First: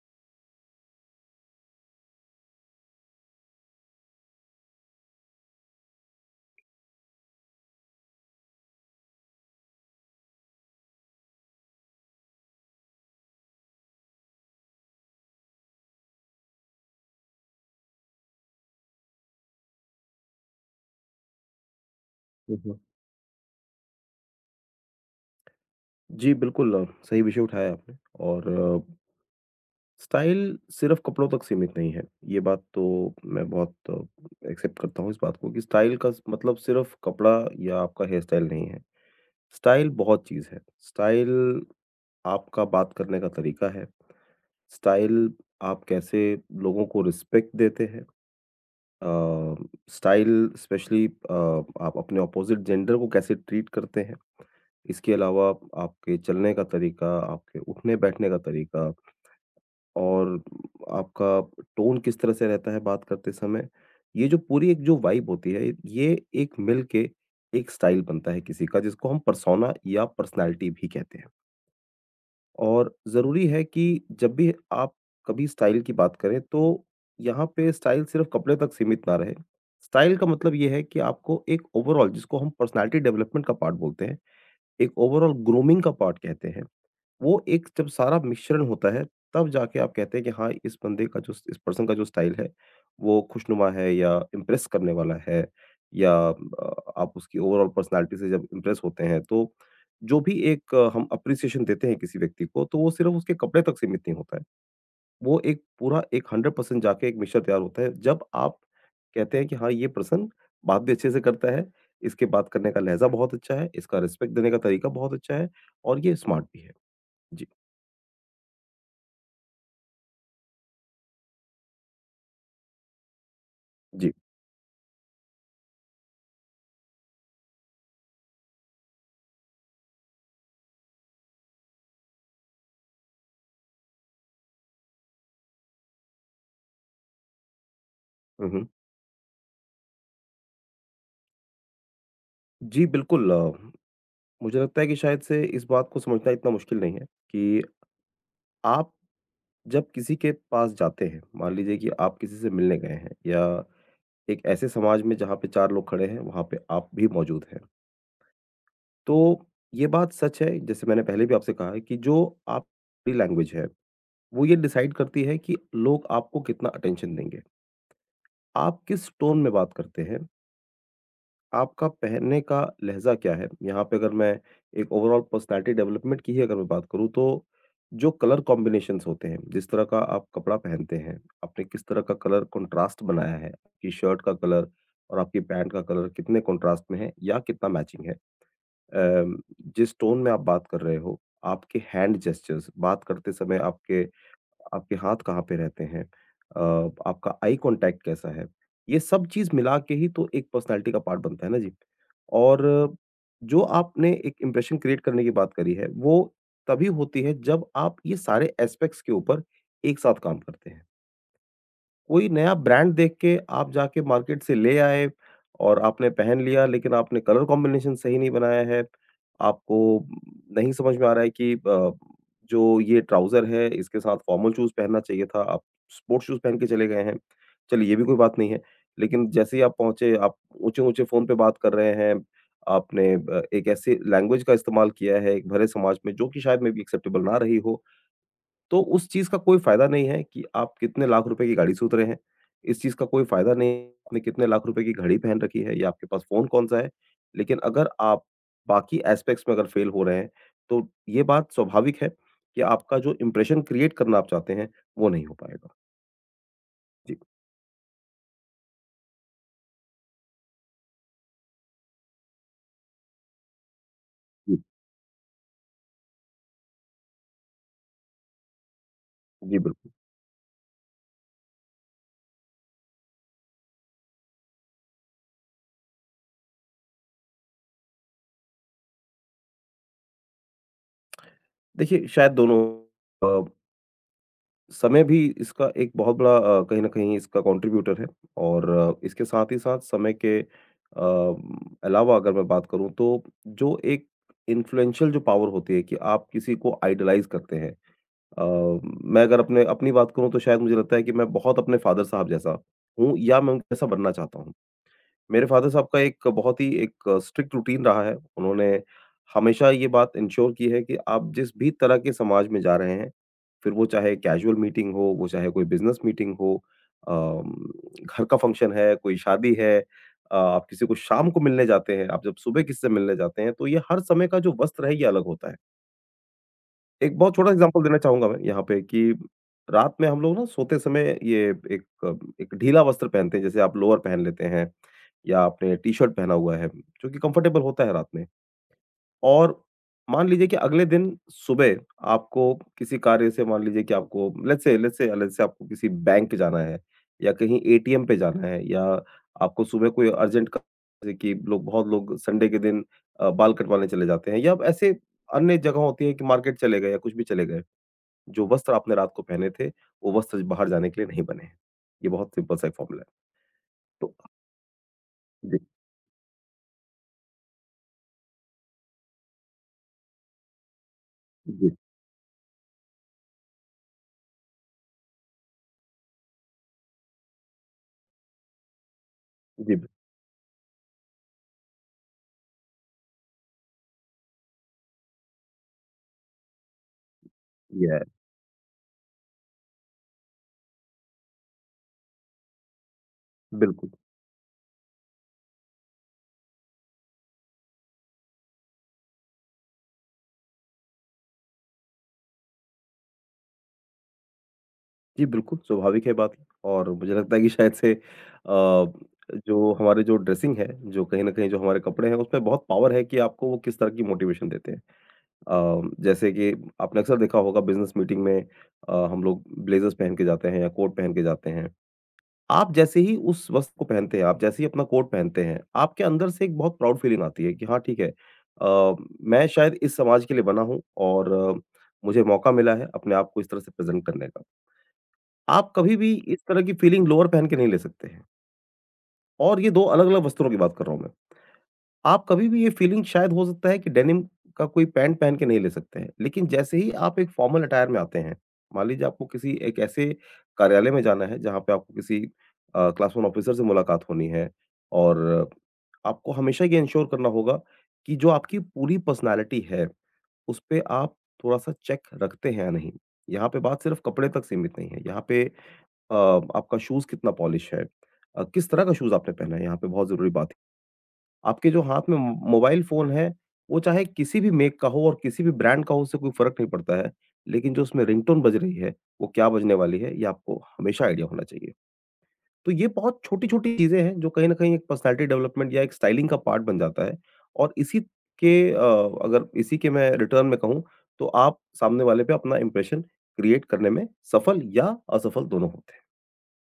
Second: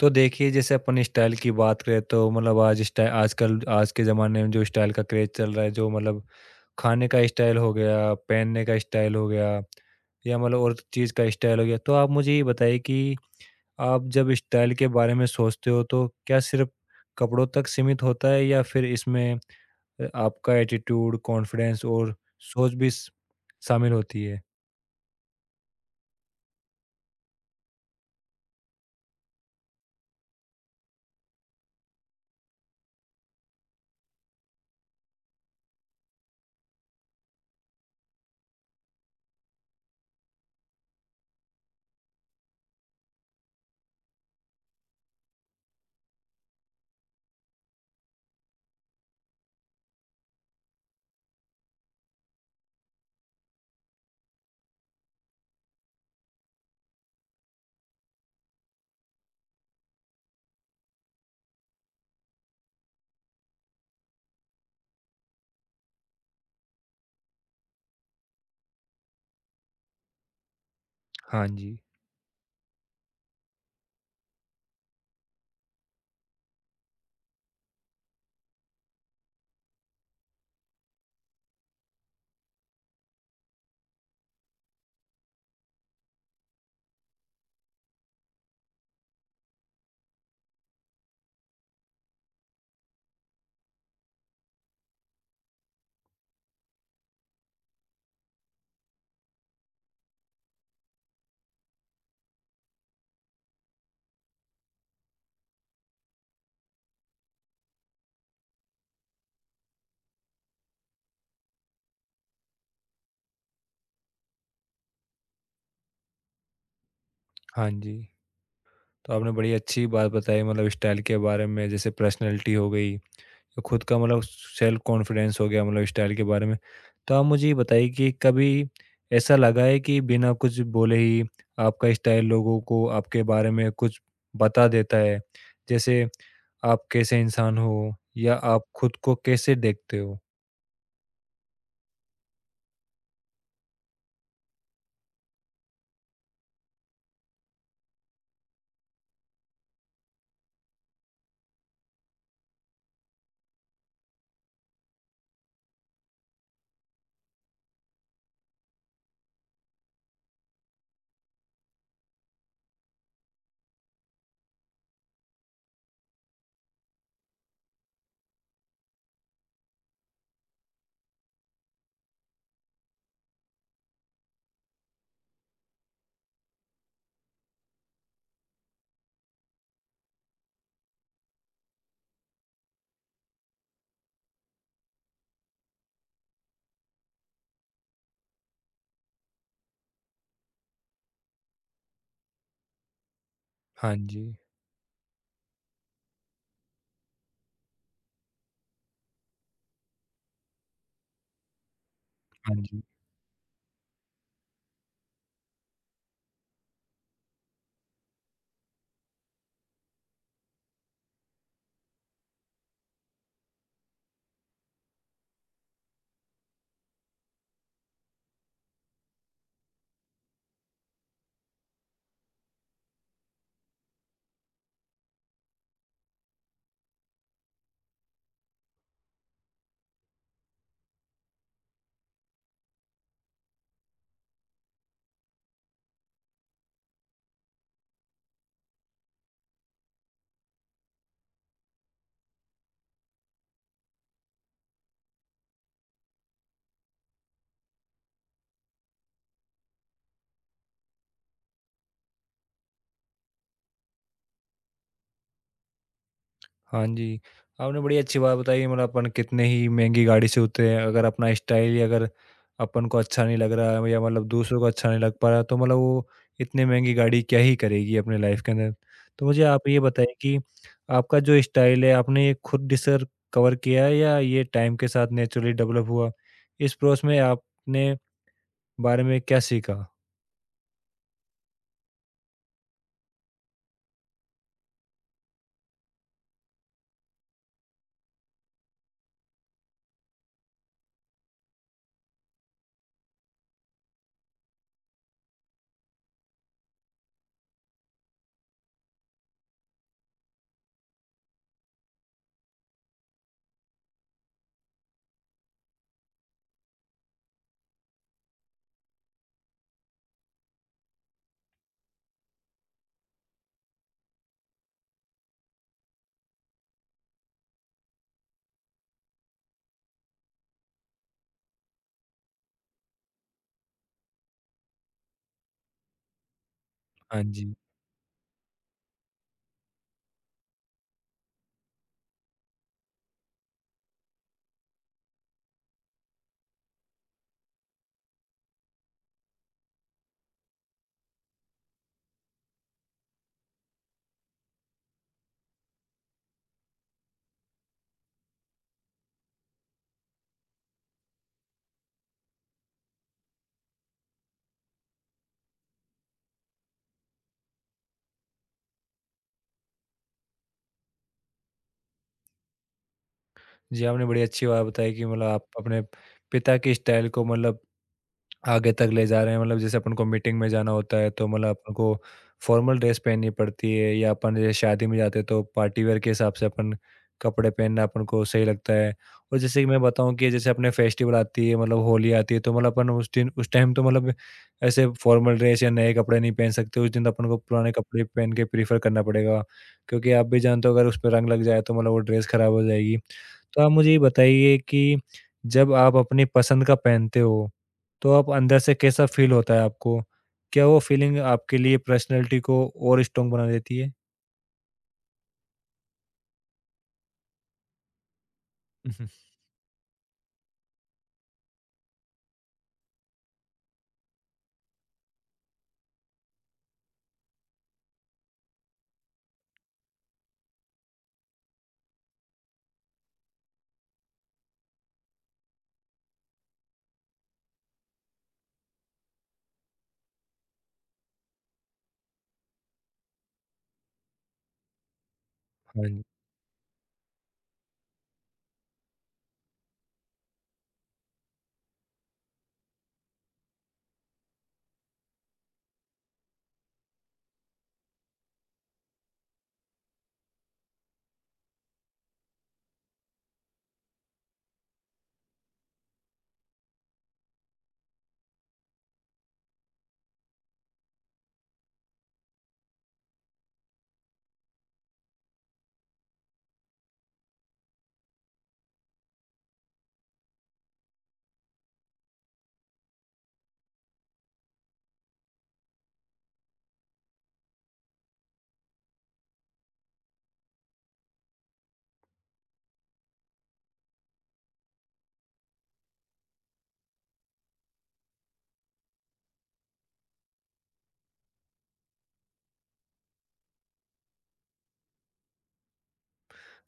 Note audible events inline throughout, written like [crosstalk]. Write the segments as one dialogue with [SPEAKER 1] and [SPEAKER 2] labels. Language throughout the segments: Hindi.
[SPEAKER 1] तो देखिए, जैसे अपन स्टाइल की बात करें तो मतलब आज स्टाइल, आजकल आज के ज़माने में जो स्टाइल का क्रेज़ चल रहा है, जो मतलब खाने का स्टाइल हो गया, पहनने का स्टाइल हो गया या मतलब और चीज़ का स्टाइल हो गया। तो आप मुझे ये बताइए कि आप जब स्टाइल के बारे में सोचते हो तो क्या सिर्फ़ कपड़ों तक सीमित होता है या फिर इसमें आपका एटीट्यूड, कॉन्फिडेंस और
[SPEAKER 2] हुँ,
[SPEAKER 1] सोच
[SPEAKER 2] हुँ।
[SPEAKER 1] भी स शामिल होती है?
[SPEAKER 2] जी, बिल्कुल, सही विषय उठाया आपने और अ, स्टाइल सिर्फ़ कपड़ों तक सीमित नहीं है। ये बात तो मैं बहुत एक्सेप्ट करता हूँ इस बात को कि स्टाइल का स मतलब सिर्फ़ कपड़ा या आपका हेयर स्टाइल नहीं है। स्टाइल बहुत चीज़ है। स्टाइल आपका बात करने का तरीका है। स्टाइल आप कैसे लोगों को रिस्पेक्ट देते हैं। अ, स्टाइल स्पेशली आप अपने अपोज़िट जेंडर को कैसे ट्रीट करते हैं। इसके अलावा आप आपके चलने का तरीका, आपके उठने-बैठने का तरीका और आपका टोन किस तरह से रहता है बात करते समय, ये जो पूरी एक जो वाइब होती है, ये एक मिल के एक स्टाइल बनता है किसी का जिसको हम पर्सोना या पर्सनैलिटी भी कहते हैं।
[SPEAKER 1] हाँ जी।
[SPEAKER 2] और ज़रूरी है कि जब भी आप कभी स्टाइल की बात करें तो यहाँ पे स्टाइल सिर्फ़ कपड़े तक सीमित ना रहे। स्टाइल का मतलब ये है कि आपको एक ओवरॉल जिसको हम पर्सनैलिटी डेवलपमेंट का पार्ट बोलते हैं, एक ओवरॉल ग्रूमिंग का पार्ट कहते हैं। वो एक जब सारा मिश्रण होता है, तब जाके आप कहते हैं कि हाँ, इस बंदे का जो इस पर्सन का जो स्टाइल है, वो खुशनुमा है या इम्प्रेस करने वाला है या आप उसकी ओवरऑल पर्सनैलिटी से जब इम्प्रेस होते हैं, तो जो भी एक हम एप्रिसिएशन देते हैं किसी व्यक्ति को, तो वो सिर्फ़ उसके कपड़े तक सीमित नहीं होता है। वो एक पूरा एक 100% जाके एक मिश्रण तैयार होता है, जब आप कहते हैं कि हाँ, ये पर्सन बात भी अच्छे से करता है, इसके बात करने का लहज़ा बहुत अच्छा है, इसका रिस्पेक्ट देने का तरीका बहुत अच्छा है और ये स्मार्ट भी है। जी,
[SPEAKER 1] हाँ जी। तो आपने बड़ी अच्छी बात बताई मतलब स्टाइल के बारे में, जैसे पर्सनैलिटी हो गई। तो खुद का
[SPEAKER 2] जी।
[SPEAKER 1] मतलब सेल्फ कॉन्फिडेंस हो गया मतलब स्टाइल के बारे में। तो आप मुझे ये बताइए कि कभी ऐसा लगा है कि बिना कुछ बोले ही आपका स्टाइल लोगों को आपके बारे में कुछ बता देता है? जैसे आप कैसे इंसान हो या
[SPEAKER 2] हुँ,
[SPEAKER 1] आप
[SPEAKER 2] हुँ।
[SPEAKER 1] खुद को कैसे देखते हो?
[SPEAKER 2] जी, बिल्कुल मुझे लगता है कि शायद से इस बात को समझना इतना मुश्किल नहीं है कि आप जब किसी के पास जाते हैं, मान लीजिए कि आप किसी से मिलने गए हैं या एक ऐसे समाज में जहाँ पे 4 लोग खड़े हैं, वहाँ पे आप भी मौजूद हैं। तो ये बात सच है, जैसे मैंने पहले भी आपसे कहा है कि जो आपकी लैंग्वेज है, वो ये डिसाइड करती है कि लोग आपको कितना अटेंशन देंगे। आप किस टोन में बात करते हैं, आपका पहनने का लहज़ा क्या है? यहाँ पे अगर मैं एक ओवरऑल पर्सनैलिटी डेवलपमेंट की ही अगर मैं बात करूँ तो जो कलर कॉम्बिनेशंस होते हैं, जिस तरह का आप कपड़ा पहनते हैं, आपने किस तरह का कलर कंट्रास्ट बनाया है, आपकी शर्ट का कलर और आपकी पैंट का कलर कितने कंट्रास्ट में है या कितना मैचिंग है? अम, जिस टोन में आप बात कर रहे हो, आपके हैंड जेस्चर्स, बात करते समय
[SPEAKER 1] हाँ
[SPEAKER 2] आपके
[SPEAKER 1] जी।
[SPEAKER 2] आपके हाथ कहाँ पे रहते हैं, अ, आपका आई कॉन्टैक्ट कैसा है, ये सब चीज़ मिला के ही तो एक पर्सनैलिटी का पार्ट बनता है ना जी।
[SPEAKER 1] हाँ
[SPEAKER 2] और
[SPEAKER 1] जी।
[SPEAKER 2] जो आपने एक इम्प्रेशन क्रिएट करने की बात करी है, वो तभी होती है जब आप ये सारे एस्पेक्ट्स के ऊपर एक साथ काम करते हैं। कोई नया ब्रांड देख के आप जाके मार्केट से ले आए और आपने पहन लिया लेकिन आपने कलर कॉम्बिनेशन सही नहीं बनाया है, आपको नहीं समझ में आ रहा है कि जो ये ट्राउज़र है इसके साथ फॉर्मल शूज़ पहनना चाहिए था, आप स्पोर्ट्स शूज़ पहन के चले गए हैं। चलिए ये भी कोई बात नहीं है, लेकिन जैसे ही आप पहुँचे आप ऊँचे-ऊँचे फ़ोन पे बात कर रहे हैं, आपने एक ऐसी लैंग्वेज का इस्तेमाल किया है एक भले समाज में जो कि शायद मे बी एक्सेप्टेबल ना रही हो। तो उस चीज़ का कोई फ़ायदा नहीं है कि आप कितने लाख रुपए की गाड़ी से उतरे हैं। इस चीज़ का कोई फ़ायदा नहीं है आपने कितने लाख रुपए की घड़ी पहन रखी है या आपके पास फ़ोन कौन-सा है। लेकिन अगर आप बाकी एस्पेक्ट्स में अगर फ़ेल हो रहे हैं, तो ये बात स्वाभाविक है कि आपका जो इंप्रेशन क्रिएट करना आप चाहते हैं, वो नहीं हो पाएगा।
[SPEAKER 1] हाँ
[SPEAKER 2] जी,
[SPEAKER 1] जी, आपने बड़ी अच्छी बात बताई मतलब अपन कितने ही महँगी गाड़ी से उतरे हैं, अगर अपना स्टाइल ही अगर अपन को अच्छा नहीं लग रहा है या मतलब दूसरों
[SPEAKER 2] जी,
[SPEAKER 1] को अच्छा नहीं लग पा रहा, तो मतलब वो इतनी महँगी गाड़ी क्या ही करेगी अपने लाइफ़ के अंदर। तो मुझे
[SPEAKER 2] जी,
[SPEAKER 1] आप ये
[SPEAKER 2] बिल्कुल।
[SPEAKER 1] बताइए कि आपका जो स्टाइल है, आपने ये खुद डिस्कवर किया है या ये टाइम के साथ नेचुरली डेवलप हुआ? इस प्रोसेस में आपने बारे में क्या सीखा?
[SPEAKER 2] देखिए शायद दोनों अ समय भी इसका एक बहुत बड़ा कहीं न कहीं इसका कंट्रीब्यूटर है और इसके साथ ही साथ समय के अलावा अगर मैं बात करूँ तो जो एक इन्फ्लुएंशियल जो पावर होती है कि आप किसी को आइडलाइज़ करते हैं। अ, मैं अगर अपने अपनी बात करूँ तो शायद मुझे लगता है कि मैं बहुत अपने फादर साहब जैसा हूँ या मैं उनके जैसा बनना चाहता हूँ। मेरे फादर साहब का एक बहुत ही एक स्ट्रिक्ट रूटीन रहा है। उन्होंने हमेशा ये बात एन्श्योर की है कि आप जिस भी तरह के समाज में जा रहे हैं, फिर वो चाहे कैजुअल मीटिंग हो, वो चाहे कोई बिज़नेस मीटिंग हो, अम, घर का फंक्शन है, कोई शादी है, आप किसी को शाम को मिलने जाते हैं, आप जब सुबह किसी से मिलने जाते हैं, तो ये हर समय का जो वस्त्र है, ये अलग होता है। एक
[SPEAKER 1] हाँ
[SPEAKER 2] बहुत छोटा
[SPEAKER 1] जी।
[SPEAKER 2] एग्ज़ाम्पल देना चाहूँगा मैं यहाँ पे कि रात में हम लोग ना सोते समय ये एक एक ढीला वस्त्र पहनते हैं, जैसे आप लोअर पहन लेते हैं या आपने टी-शर्ट पहना हुआ है, जो कि कम्फ़र्टेबल होता है रात में। और मान लीजिए कि अगले दिन सुबह आपको किसी कार्य से मान लीजिए कि आपको लेट्स से आपको किसी बैंक जाना है या कहीं एटीएम पे जाना है या आपको सुबह कोई अर्जेंट का जैसे कि लोग बहुत लोग संडे के दिन बाल कटवाने चले जाते हैं या ऐसे अन्य जगह होती है कि मार्केट चले गए या कुछ भी चले गए, जो वस्त्र आपने रात को पहने थे वो वस्त्र बाहर जाने के लिए नहीं बने हैं। ये बहुत सिंपल सा एक फॉर्मूला है
[SPEAKER 1] जी, आपने
[SPEAKER 2] तो
[SPEAKER 1] बड़ी अच्छी बात बताई कि मतलब आप
[SPEAKER 2] जी,
[SPEAKER 1] अपने पिता के स्टाइल को मतलब आगे तक ले जा रहे हैं, मतलब जैसे अपन को मीटिंग में जाना होता है तो मतलब
[SPEAKER 2] जी,
[SPEAKER 1] अपन को फॉर्मल ड्रेस पहननी पड़ती है, या अपन जैसे शादी में जाते हैं तो पार्टी वेयर के हिसाब से अपन कपड़े पहनना अपन को सही लगता है। और जैसे कि
[SPEAKER 2] जी,
[SPEAKER 1] मैं
[SPEAKER 2] जी,
[SPEAKER 1] बताऊं कि जैसे अपने फेस्टिवल आती है मतलब होली आती है, तो मतलब अपन उस दिन उस टाइम तो मतलब ऐसे फॉर्मल ड्रेस या नए कपड़े नहीं पहन सकते। उस दिन तो अपन को पुराने
[SPEAKER 2] ये है
[SPEAKER 1] कपड़े पहन के प्रीफर करना पड़ेगा, क्योंकि आप भी जानते हो अगर उस पर रंग लग जाए तो मतलब वो ड्रेस खराब हो जाएगी। तो आप
[SPEAKER 2] बिल्कुल।
[SPEAKER 1] मुझे ये बताइए कि जब आप अपनी पसंद का पहनते हो, तो आप अंदर से कैसा फ़ील होता है आपको? क्या वो फ़ीलिंग आपके लिए पर्सनैलिटी को और स्ट्रॉन्ग बना देती है?
[SPEAKER 2] जी, बिल्कुल, स्वाभाविक है बात और मुझे लगता है कि शायद से
[SPEAKER 1] [laughs]
[SPEAKER 2] जो हमारे जो ड्रेसिंग है, जो कहीं न कहीं जो हमारे कपड़े हैं, उसमें बहुत पावर है कि आपको वो किस तरह की मोटिवेशन देते हैं। जैसे कि आपने अक्सर देखा होगा बिज़नेस मीटिंग में हम लोग ब्लेज़र्स पहन के जाते हैं या कोट पहन के जाते हैं। आप जैसे ही उस वस्त्र को पहनते हैं, आप जैसे ही अपना कोट पहनते हैं, आपके अंदर से एक बहुत प्राउड फीलिंग आती है कि हाँ, ठीक है अ, मैं शायद इस समाज के लिए बना हूँ और मुझे मौका मिला है अपने आप को इस तरह से प्रेज़ेंट करने का। आप
[SPEAKER 1] हाँ
[SPEAKER 2] कभी
[SPEAKER 1] जी।
[SPEAKER 2] भी इस तरह की फीलिंग लोअर पहन के नहीं ले सकते हैं और ये 2 अलग-अलग वस्त्रों की बात कर रहा हूँ मैं। आप कभी भी ये फीलिंग शायद हो सकता है कि डेनिम का कोई पैंट पहन के नहीं ले सकते हैं, लेकिन जैसे ही आप एक फॉर्मल अटायर में आते हैं, मान लीजिए आपको किसी एक ऐसे कार्यालय में जाना है जहाँ पे आपको किसी क्लास वन ऑफिसर से मुलाकात होनी है और आपको हमेशा ये एन्श्योर करना होगा कि जो आपकी पूरी पर्सनैलिटी है, उसपे आप थोड़ा-सा चेक रखते हैं या नहीं। यहाँ पे बात सिर्फ़ कपड़े तक सीमित नहीं है, यहाँ पे अ, आपका शूज़ कितना पॉलिश है? किस तरह का शूज़ आपने पहना है? यहाँ पे बहुत ज़रूरी बात है। आपके जो हाथ में मो मोबाइल फ़ोन है, वो चाहे किसी भी मेक का हो और किसी भी ब्रांड का हो, उससे कोई फ़र्क नहीं पड़ता है। लेकिन जो उसमें रिंगटोन बज रही है, वो क्या बजने वाली है, ये आपको हमेशा आइडिया होना चाहिए। तो ये बहुत छोटी-छोटी चीज़ें हैं, जो कहीं न कहीं एक पर्सनैलिटी डेवलपमेंट या एक स्टाइलिंग का पार्ट बन जाता है और के अ, अगर इसी के मैं रिटर्न में कहूँ, तो आप सामने वाले पे अपना इम्प्रेशन क्रिएट करने में सफल या असफल दोनों होते हैं।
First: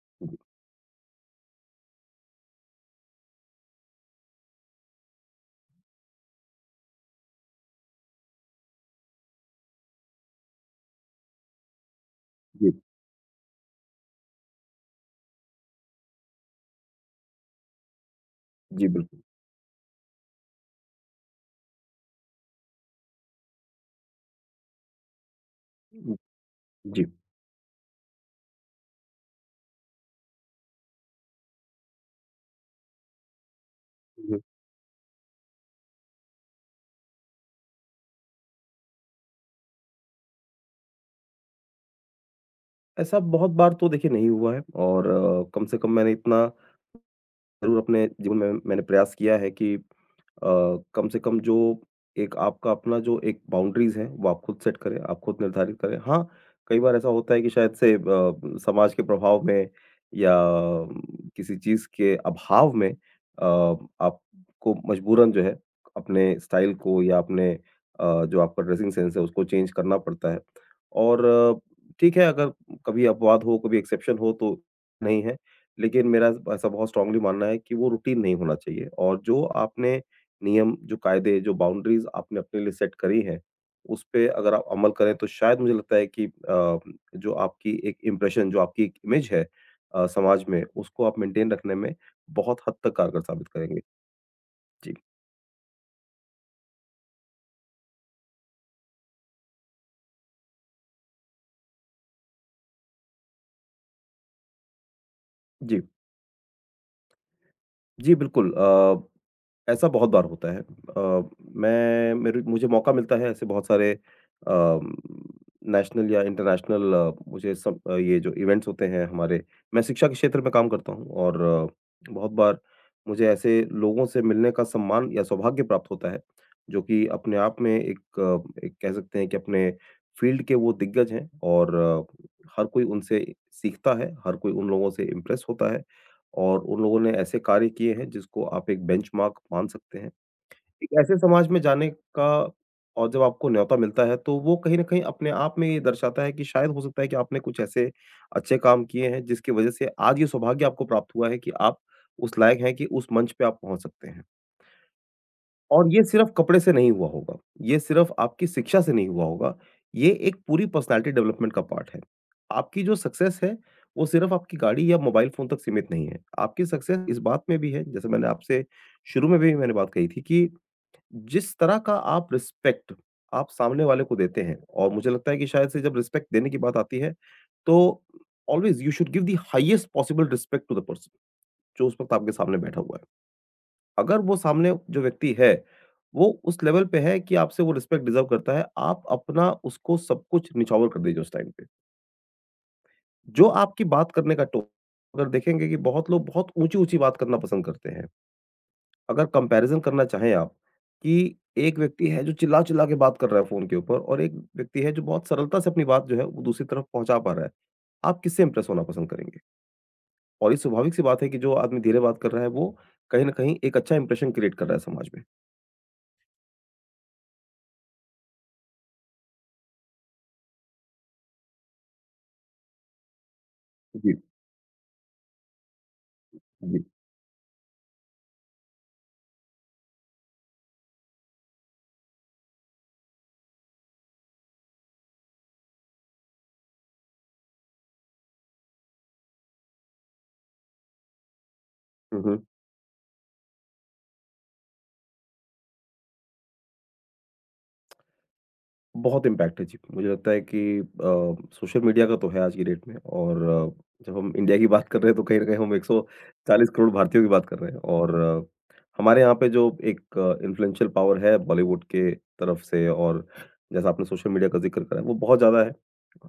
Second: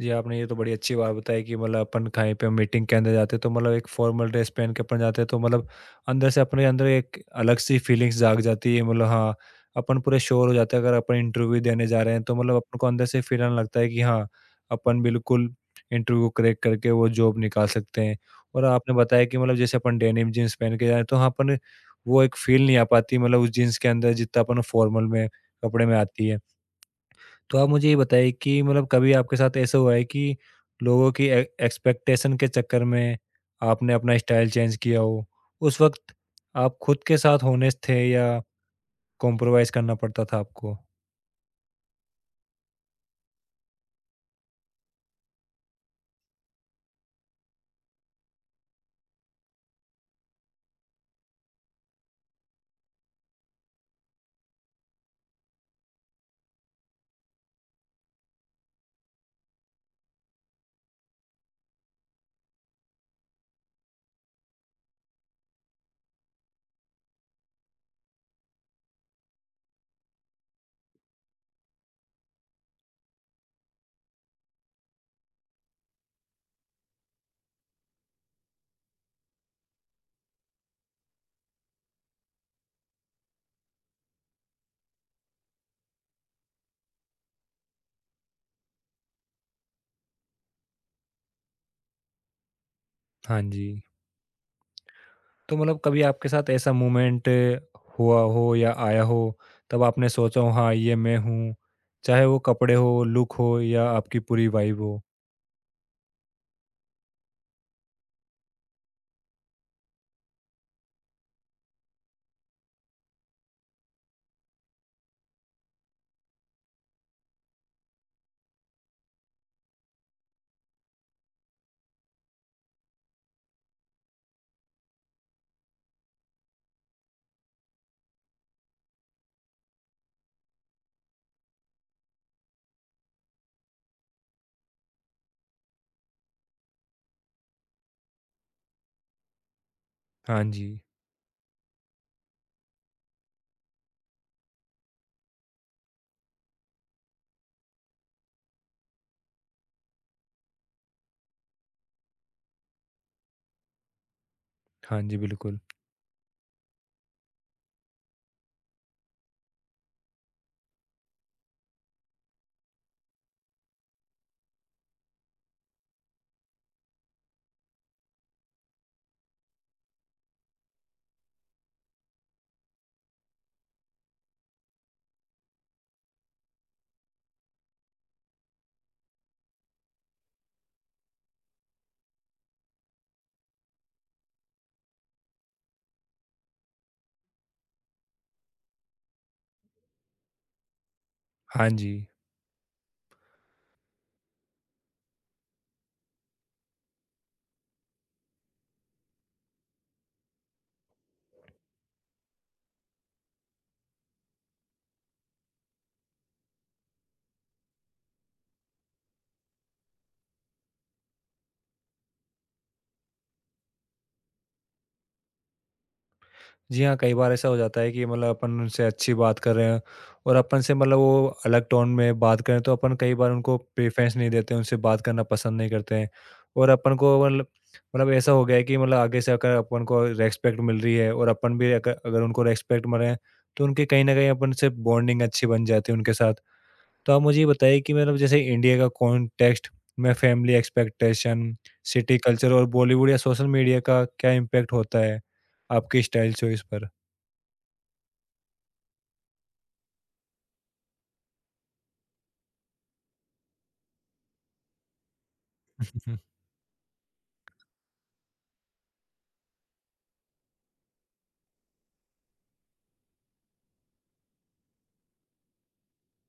[SPEAKER 1] जी, आपने ये तो बड़ी अच्छी बात बताई कि मतलब अपन कहीं पे मीटिंग के अंदर जाते हैं तो मतलब एक फॉर्मल ड्रेस पहन के अपन जाते हैं, तो मतलब अंदर से अपने अंदर एक अलग सी फीलिंग्स जाग जाती है मतलब हाँ, अपन पूरे श्योर हो जाते हैं। अगर अपन इंटरव्यू देने जा रहे हैं तो मतलब
[SPEAKER 2] जी।
[SPEAKER 1] अपन को अंदर से फील आने लगता है कि हाँ, अपन बिल्कुल इंटरव्यू क्रैक करके वो जॉब निकाल सकते हैं। और
[SPEAKER 2] जी,
[SPEAKER 1] आपने
[SPEAKER 2] बिल्कुल।
[SPEAKER 1] बताया कि मतलब जैसे अपन डेनिम जीन्स पहन के जाएँ तो हाँ, अपन वो एक फील नहीं आ पाती, मतलब उस जीन्स के अंदर जितना अपन फॉर्मल में कपड़े में
[SPEAKER 2] हुँ,
[SPEAKER 1] आती है।
[SPEAKER 2] जी,
[SPEAKER 1] तो आप मुझे ये बताइए कि मतलब कभी आपके साथ ऐसा हुआ है कि लोगों की ए एक्सपेक्टेशन के चक्कर में आपने अपना
[SPEAKER 2] हुँ।
[SPEAKER 1] स्टाइल चेंज किया हो? उस वक़्त आप खुद के साथ होनेस्ट थे या कॉम्प्रोमाइज़ करना पड़ता था आपको?
[SPEAKER 2] ऐसा बहुत बार तो देखिए नहीं हुआ है और कम से कम मैंने इतना ज़रूर अपने जीवन में मैंने प्रयास किया है कि कम से कम जो एक आपका अपना जो एक बाउंड्रीज़ है, वो आप खुद सेट करें, आप खुद निर्धारित करें। हाँ, कई बार ऐसा होता है कि शायद से समाज के प्रभाव में या किसी चीज़ के अभाव में आपको मजबूरन जो है, अपने स्टाइल को या अपने जो आपका ड्रेसिंग सेंस है, उसको चेंज करना पड़ता है और ठीक है, अगर कभी अपवाद हो, कभी एक्सेप्शन हो तो नहीं है। लेकिन मेरा ऐसा बहुत स्ट्रांगली मानना है कि वो रूटीन नहीं होना चाहिए और जो आपने नियम, जो कायदे, जो बाउंड्रीज़ आपने अपने लिए सेट करी हैं, उस पे अगर आप अमल करें तो शायद मुझे लगता है कि जो आपकी एक इम्प्रेशन, जो आपकी एक इमेज है समाज में, उसको आप मेंटेन रखने में बहुत हद तक कारगर
[SPEAKER 1] हाँ
[SPEAKER 2] साबित
[SPEAKER 1] जी।
[SPEAKER 2] करेंगे। जी,
[SPEAKER 1] तो मतलब कभी आपके साथ ऐसा मोमेंट हुआ हो या आया हो, तब आपने सोचा हो हाँ, ये मैं हूँ, चाहे वो कपड़े हो, लुक हो या आपकी पूरी वाइब हो?
[SPEAKER 2] जी। जी, बिल्कुल ऐसा बहुत बार होता है। मैं मेरे मुझे मौका मिलता है ऐसे बहुत सारे अ, नेशनल या इंटरनेशनल मुझे सब ये जो इवेंट्स होते हैं हमारे मैं शिक्षा के क्षेत्र में काम करता हूँ और बहुत बार मुझे ऐसे लोगों से मिलने का सम्मान या सौभाग्य प्राप्त होता है, जो कि अपने आप में एक कह सकते हैं कि अपने फ़ील्ड के वो दिग्गज हैं और हर कोई उनसे सीखता है, हर कोई उन लोगों से इम्प्रेस होता है। और उन लोगों ने ऐसे कार्य किए हैं जिसको आप एक बेंचमार्क मान सकते हैं।
[SPEAKER 1] हाँ जी।
[SPEAKER 2] एक ऐसे समाज में जाने का। और जब आपको न्योता मिलता है, तो वो कहीं न कहीं अपने आप में ये दर्शाता है कि शायद हो सकता है कि आपने कुछ ऐसे अच्छे काम किए हैं जिसकी वज़ह से आज ये सौभाग्य आपको प्राप्त हुआ है कि आप उस लायक हैं कि उस मंच पे आप पहुँच सकते हैं।
[SPEAKER 1] हाँ जी, बिल्कुल।
[SPEAKER 2] और ये सिर्फ कपड़े से नहीं हुआ होगा, ये सिर्फ आपकी शिक्षा से नहीं हुआ होगा, ये एक पूरी पर्सनैलिटी डेवलपमेंट का पार्ट है। आपकी जो सक्सेस है, वो सिर्फ आपकी गाड़ी या मोबाइल फ़ोन तक सीमित नहीं है। आपकी सक्सेस इस बात में भी है, जैसे मैंने आपसे शुरू में भी मैंने बात कही थी कि जिस तरह का आप रिस्पेक्ट आप सामने वाले को देते हैं, और मुझे लगता है कि शायद से जब रिस्पेक्ट देने की बात आती है, तो always you should give the highest possible respect to the person, जो उस वक़्त आपके सामने बैठा हुआ है। अगर वो सामने जो व्यक्ति है, वो उस लेवल पे है कि आपसे वो रिस्पेक्ट डिज़र्व करता है, आप अपना उसको सब कुछ निछावर कर दीजिए उस टाइम पे।
[SPEAKER 1] हाँ जी।
[SPEAKER 2] जो आपकी बात करने का टोन अगर देखेंगे कि बहुत लोग बहुत ऊँची-ऊँची बात करना पसंद करते हैं। अगर कंपैरिज़न करना चाहें आप, कि एक व्यक्ति है जो चिल्ला-चिल्ला के बात कर रहा है फ़ोन के ऊपर, और एक व्यक्ति है जो बहुत सरलता से अपनी बात जो है वो दूसरी तरफ पहुँचा पा रहा है। आप किससे इम्प्रेस होना पसंद करेंगे? और ये स्वाभाविक सी बात है कि जो आदमी धीरे बात कर रहा है वो कहीं न कहीं एक अच्छा इंप्रेशन क्रिएट कर रहा है समाज में।
[SPEAKER 1] जी हाँ, कई बार ऐसा हो जाता है कि मतलब अपन उनसे अच्छी बात कर रहे हैं और अपन से मतलब वो अलग टोन में बात करें, तो अपन कई बार उनको
[SPEAKER 2] जी,
[SPEAKER 1] प्रेफ़रेंस नहीं देते, उनसे बात करना पसंद नहीं करते हैं। और
[SPEAKER 2] जी।
[SPEAKER 1] अपन को मतलब मतलब ऐसा हो गया है कि मतलब आगे से अगर अपन को रिस्पेक्ट मिल रही है और अपन भी अगर अगर उनको रिस्पेक्ट मिल रहे हैं, तो उनकी कहीं न कहीं अपन से बॉन्डिंग अच्छी बन जाती है उनके साथ। तो आप मुझे ये बताइए कि मतलब जैसे इंडिया का कॉन्टेक्स्ट में family expectation, city
[SPEAKER 2] hmm, hmm.
[SPEAKER 1] Culture और बॉलीवुड या सोशल मीडिया का क्या इम्पैक्ट होता है आपकी स्टाइल चॉइस पर?
[SPEAKER 2] बहुत इम्पैक्ट है जी। मुझे लगता है कि सोशल मीडिया का तो है आज की डेट में, और जब हम इंडिया की बात कर रहे हैं तो कहीं न कहीं हम
[SPEAKER 1] हुँ,
[SPEAKER 2] 140 करोड़ भारतीयों की बात कर रहे हैं, और हमारे यहाँ पे जो एक इन्फ्लुएंशियल पावर है बॉलीवुड के तरफ से, और जैसा आपने सोशल मीडिया का ज़िक्र करा है, वो बहुत ज़्यादा है।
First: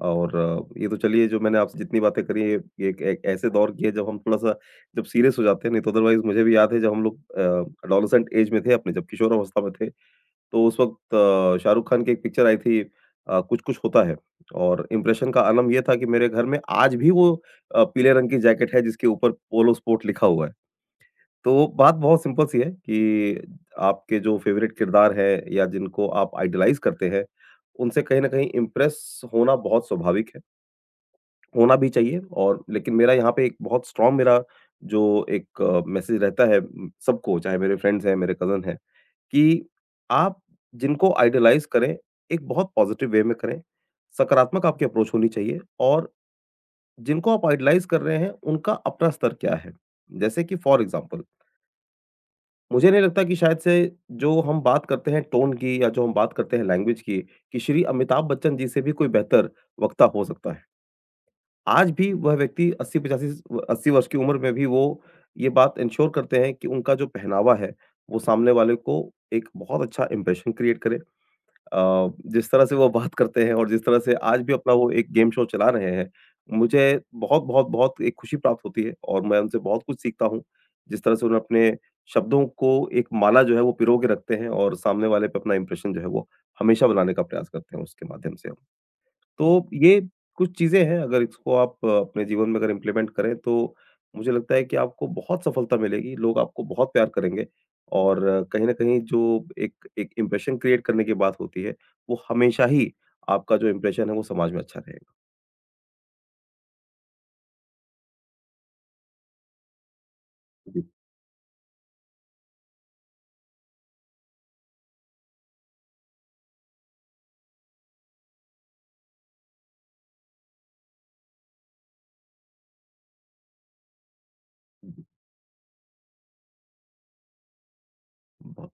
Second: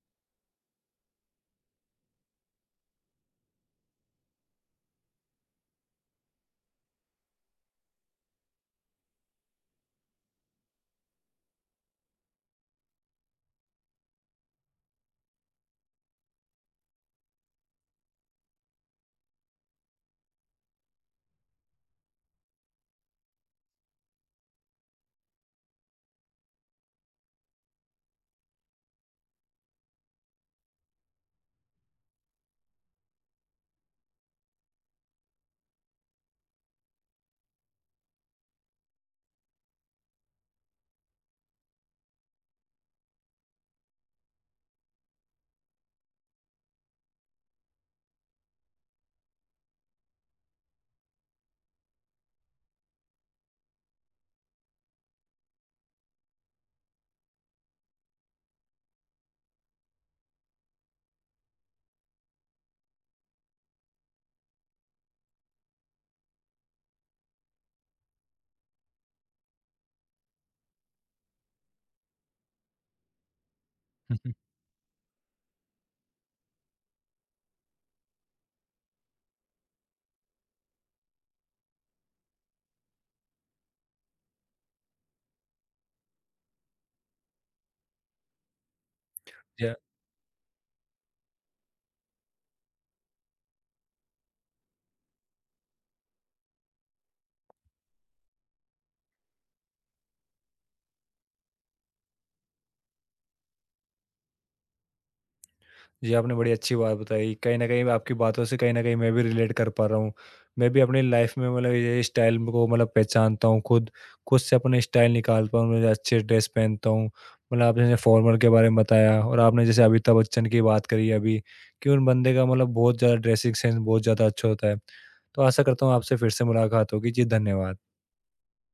[SPEAKER 2] और ये तो चलिए, जो मैंने आपसे जितनी बातें करी हैं ये एक एक ऐसे दौर की है जब हम थोड़ा-सा जब सीरियस हो जाते हैं, नहीं तो अदरवाइज़ मुझे भी याद है, जब हम लोग एडोलेसेंट ऐज में थे अपने, जब किशोरावस्था में थे, तो उस वक़्त शाहरुख खान की एक पिक्चर आई थी, कुछ कुछ होता है, और इम्प्रेशन का आलम ये था कि मेरे घर में आज भी वो पीले रंग की जैकेट है जिसके ऊपर पोलो स्पोर्ट लिखा हुआ है। तो बात बहुत सिंपल सी है कि आपके जो फ़ेवरेट किरदार हैं या जिनको आप आइडलाइज़ करते हैं, उनसे कहीं न कहीं इम्प्रेस होना बहुत स्वाभाविक है, होना भी चाहिए। और लेकिन मेरा यहाँ पे एक बहुत स्ट्रॉन्ग मेरा जो एक मैसेज रहता है सबको, चाहे मेरे फ्रेंड्स हैं, मेरे कज़िन हैं, कि आप जिनको आइडलाइज़ करें, एक बहुत पॉज़िटिव वे में करें। सकारात्मक आपकी अप्रोच होनी चाहिए, और जिनको आप आइडलाइज़ कर रहे हैं, उनका अपना स्तर क्या है? जैसे कि फ़ॉर एग्ज़ाम्पल, मुझे नहीं लगता कि शायद से जो हम बात करते हैं टोन की, या जो हम बात करते हैं लैंग्वेज की, कि श्री अमिताभ बच्चन जी से भी कोई बेहतर वक्ता हो सकता है। आज भी वह व्यक्ति 80-85 व 80 वर्ष की उम्र में भी वो ये बात एन्श्योर करते हैं कि उनका जो पहनावा है, वो सामने वाले को एक बहुत अच्छा इम्प्रेशन क्रिएट करे। जिस तरह से वो बात करते हैं, और जिस तरह से
[SPEAKER 1] हुँ, हुँ।
[SPEAKER 2] आज भी अपना वो एक गेम शो चला रहे हैं, मुझे बहुत-बहुत-बहुत एक खुशी प्राप्त होती है, और मैं उनसे बहुत कुछ सीखता हूँ। जिस तरह से उन्होंने अपने शब्दों को एक माला जो है वो पिरो के रखते हैं, और सामने वाले पे अपना इम्प्रेशन जो है वो हमेशा बनाने का प्रयास करते हैं उसके माध्यम से।
[SPEAKER 1] जी,
[SPEAKER 2] तो
[SPEAKER 1] हाँ।
[SPEAKER 2] ये कुछ चीज़ें हैं, अगर इसको आप अपने जीवन में अगर इम्प्लीमेंट करें, तो मुझे लगता है कि आपको बहुत सफलता मिलेगी, लोग आपको बहुत प्यार करेंगे, और कहीं न कहीं जो एक एक इम्प्रेशन क्रिएट करने की बात होती है, वो हमेशा ही आपका जो इम्प्रेशन है, वो समाज में अच्छा रहेगा।
[SPEAKER 1] जी, आपने बड़ी अच्छी बात बताई। कहीं न कहीं आपकी बातों से कहीं न कहीं मैं भी रिलेट कर पा रहा हूँ। मैं भी
[SPEAKER 2] जी,
[SPEAKER 1] अपनी लाइफ़ में मतलब ये स्टाइल को मतलब पहचानता हूँ खुद। खुद से अपने स्टाइल निकालता हूँ, मैं अच्छे ड्रेस पहनता हूँ। मतलब आपने जैसे फॉर्मल के बारे में बताया और आपने जैसे अमिताभ बच्चन की बात करी अभी कि उन बंदे का मतलब बहुत ज़्यादा ड्रेसिंग सेंस बहुत ज़्यादा अच्छा होता है। तो आशा करता हूँ आपसे फिर से मुलाकात होगी। जी, धन्यवाद।
[SPEAKER 2] जी।